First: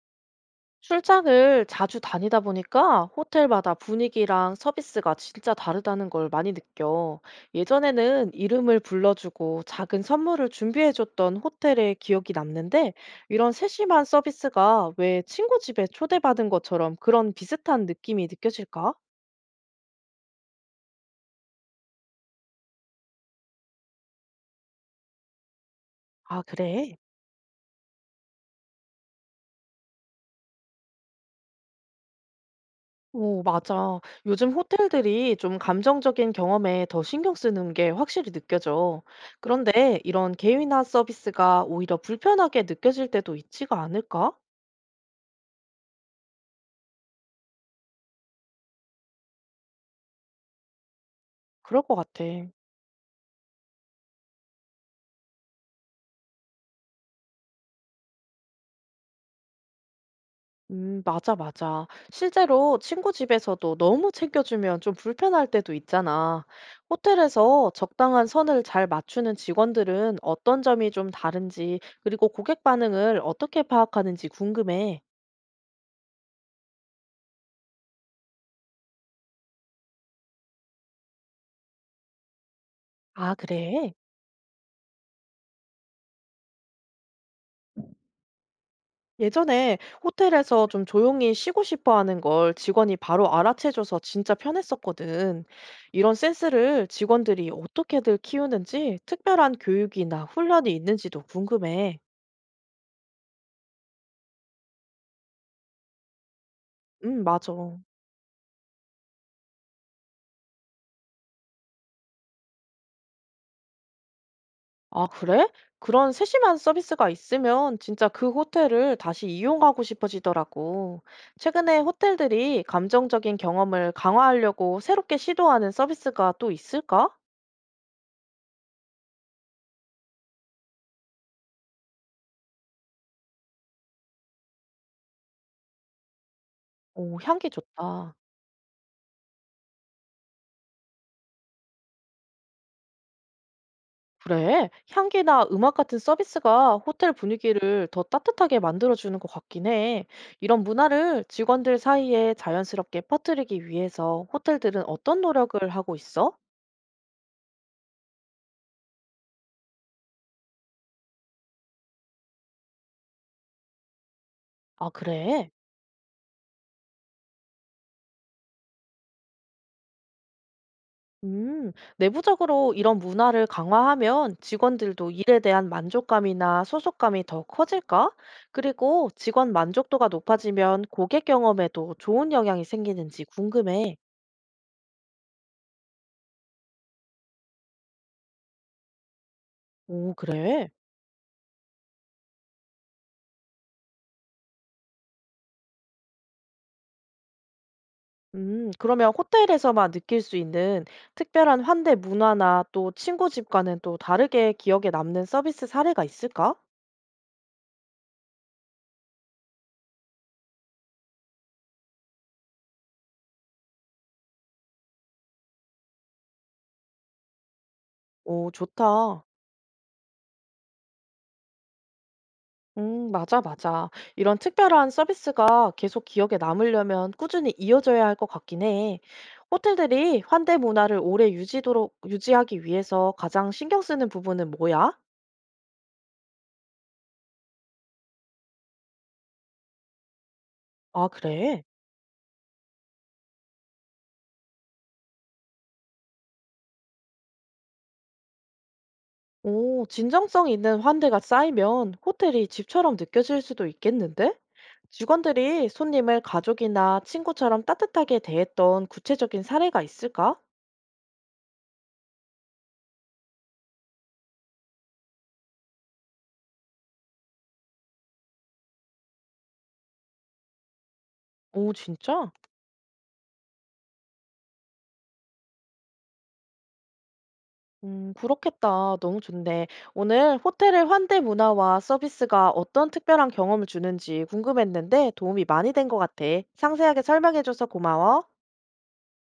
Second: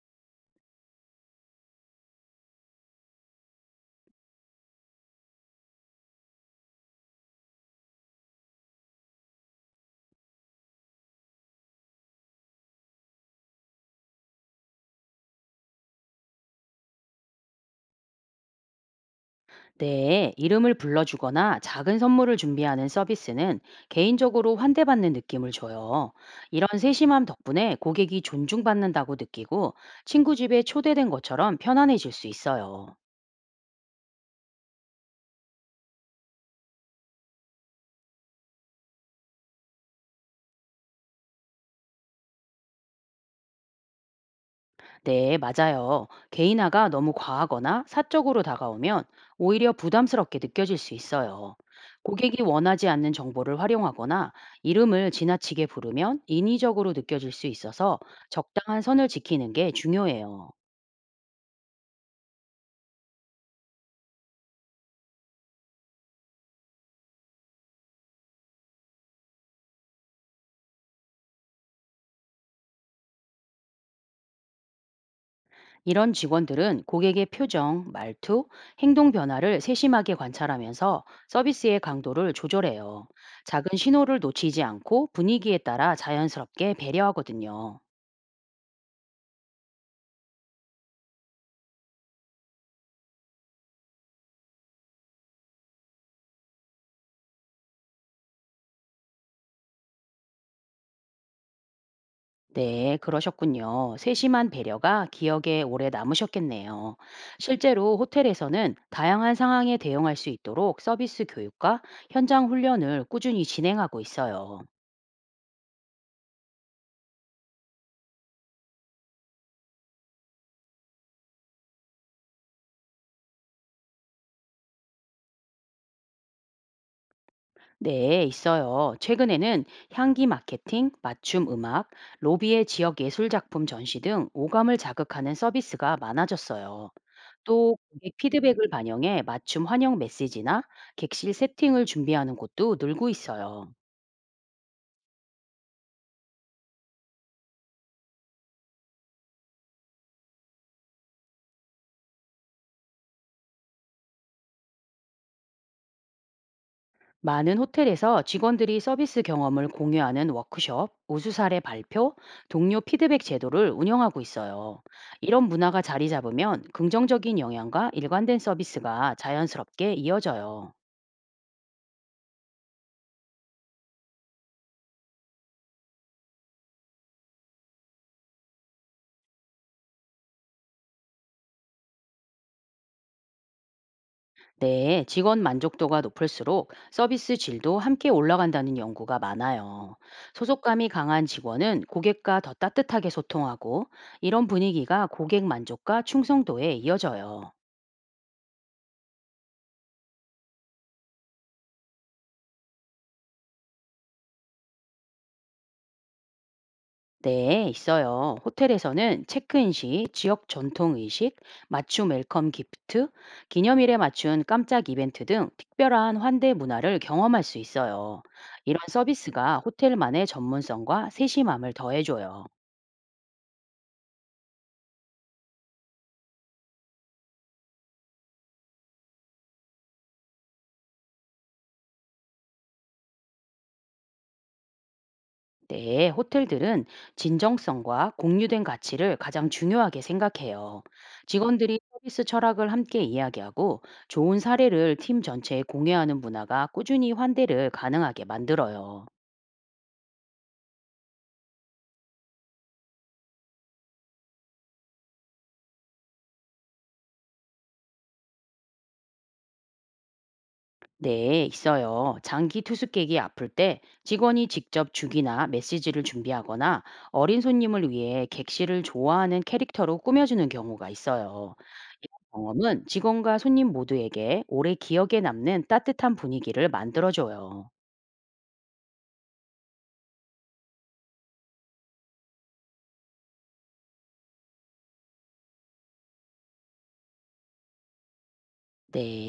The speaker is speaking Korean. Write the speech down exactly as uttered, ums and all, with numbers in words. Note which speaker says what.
Speaker 1: 출장을 자주 다니다 보니까 호텔마다 분위기랑 서비스가 진짜 다르다는 걸 많이 느껴. 예전에는 이름을 불러주고 작은 선물을 준비해줬던 호텔의 기억이 남는데 이런 세심한 서비스가 왜 친구 집에 초대받은 것처럼 그런 비슷한 느낌이 느껴질까?
Speaker 2: 네, 이름을 불러주거나 작은 선물을 준비하는 서비스는 개인적으로 환대받는 느낌을 줘요.
Speaker 1: 아,
Speaker 2: 이런
Speaker 1: 그래?
Speaker 2: 세심함 덕분에 고객이 존중받는다고 느끼고 친구 집에 초대된 것처럼 편안해질 수 있어요.
Speaker 1: 오, 맞아. 요즘 호텔들이 좀 감정적인 경험에 더 신경 쓰는 게 확실히 느껴져. 그런데 이런 개인화 서비스가 오히려 불편하게 느껴질 때도 있지가 않을까?
Speaker 2: 네, 맞아요. 개인화가 너무 과하거나 사적으로 다가오면 오히려 부담스럽게 느껴질 수 있어요.
Speaker 1: 그럴 것 같아.
Speaker 2: 고객이 원하지 않는 정보를 활용하거나 이름을 지나치게 부르면 인위적으로 느껴질 수 있어서 적당한 선을 지키는 게 중요해요.
Speaker 1: 음, 맞아, 맞아. 실제로 친구 집에서도 너무 챙겨주면 좀 불편할 때도 있잖아. 호텔에서 적당한 선을 잘 맞추는 직원들은 어떤 점이 좀 다른지, 그리고 고객 반응을 어떻게 파악하는지 궁금해.
Speaker 2: 이런 직원들은 고객의 표정, 말투, 행동 변화를 세심하게 관찰하면서 서비스의 강도를 조절해요.
Speaker 1: 아,
Speaker 2: 작은
Speaker 1: 그래?
Speaker 2: 신호를 놓치지 않고 분위기에 따라 자연스럽게 배려하거든요.
Speaker 1: 예전에 호텔에서 좀 조용히 쉬고 싶어 하는 걸 직원이 바로 알아채줘서 진짜 편했었거든. 이런 센스를 직원들이 어떻게들 키우는지 특별한 교육이나 훈련이 있는지도 궁금해.
Speaker 2: 네, 그러셨군요. 세심한 배려가 기억에 오래 남으셨겠네요.
Speaker 1: 음, 맞아.
Speaker 2: 실제로 호텔에서는 다양한 상황에 대응할 수 있도록 서비스 교육과 현장 훈련을 꾸준히 진행하고 있어요.
Speaker 1: 아, 그래? 그런 세심한 서비스가 있으면 진짜 그 호텔을 다시 이용하고 싶어지더라고. 최근에 호텔들이 감정적인 경험을 강화하려고 새롭게 시도하는 서비스가 또 있을까?
Speaker 2: 네, 있어요. 최근에는 향기 마케팅, 맞춤 음악, 로비의 지역 예술 작품 전시 등 오감을 자극하는 서비스가 많아졌어요.
Speaker 1: 오, 향기
Speaker 2: 또
Speaker 1: 좋다.
Speaker 2: 고객 피드백을 반영해 맞춤 환영 메시지나 객실 세팅을 준비하는 곳도 늘고 있어요.
Speaker 1: 그래, 향기나 음악 같은 서비스가 호텔 분위기를 더 따뜻하게 만들어주는 것 같긴 해. 이런 문화를 직원들 사이에 자연스럽게 퍼뜨리기 위해서 호텔들은 어떤 노력을 하고 있어?
Speaker 2: 많은 호텔에서 직원들이 서비스 경험을 공유하는 워크숍, 우수 사례 발표, 동료 피드백 제도를 운영하고 있어요.
Speaker 1: 아,
Speaker 2: 이런
Speaker 1: 그래?
Speaker 2: 문화가 자리 잡으면 긍정적인 영향과 일관된 서비스가 자연스럽게 이어져요.
Speaker 1: 음, 내부적으로 이런 문화를 강화하면 직원들도 일에 대한 만족감이나 소속감이 더 커질까? 그리고 직원 만족도가 높아지면 고객 경험에도 좋은 영향이 생기는지 궁금해.
Speaker 2: 네, 직원 만족도가 높을수록 서비스 질도 함께 올라간다는 연구가 많아요.
Speaker 1: 오, 그래?
Speaker 2: 소속감이 강한 직원은 고객과 더 따뜻하게 소통하고 이런 분위기가 고객 만족과 충성도에 이어져요.
Speaker 1: 음, 그러면 호텔에서만 느낄 수 있는 특별한 환대 문화나 또 친구 집과는 또 다르게 기억에 남는 서비스 사례가 있을까?
Speaker 2: 네, 있어요. 호텔에서는 체크인 시 지역 전통 의식, 맞춤 웰컴 기프트, 기념일에 맞춘 깜짝 이벤트 등 특별한 환대 문화를 경험할 수 있어요.
Speaker 1: 오,
Speaker 2: 이런
Speaker 1: 좋다.
Speaker 2: 서비스가 호텔만의 전문성과 세심함을 더해줘요.
Speaker 1: 음, 맞아, 맞아. 이런 특별한 서비스가 계속 기억에 남으려면 꾸준히 이어져야 할 것 같긴 해. 호텔들이 환대 문화를 오래 유지도록, 유지하기 위해서 가장 신경 쓰는 부분은 뭐야?
Speaker 2: 네, 호텔들은 진정성과 공유된 가치를 가장 중요하게 생각해요.
Speaker 1: 아, 그래?
Speaker 2: 직원들이 서비스 철학을 함께 이야기하고 좋은 사례를 팀 전체에 공유하는 문화가 꾸준히 환대를 가능하게 만들어요.
Speaker 1: 오, 진정성 있는 환대가 쌓이면 호텔이 집처럼 느껴질 수도 있겠는데? 직원들이 손님을 가족이나 친구처럼 따뜻하게 대했던 구체적인 사례가 있을까?
Speaker 2: 네, 있어요. 장기 투숙객이 아플 때 직원이 직접 주기나 메시지를 준비하거나 어린 손님을 위해 객실을 좋아하는 캐릭터로 꾸며주는 경우가 있어요.
Speaker 1: 오, 진짜?
Speaker 2: 경험은 직원과 손님 모두에게 오래 기억에 남는 따뜻한 분위기를 만들어줘요.
Speaker 1: 음, 그렇겠다. 너무 좋네. 오늘 호텔의 환대 문화와 서비스가 어떤 특별한 경험을 주는지 궁금했는데 도움이 많이 된 것 같아. 상세하게 설명해줘서 고마워.
Speaker 2: 네.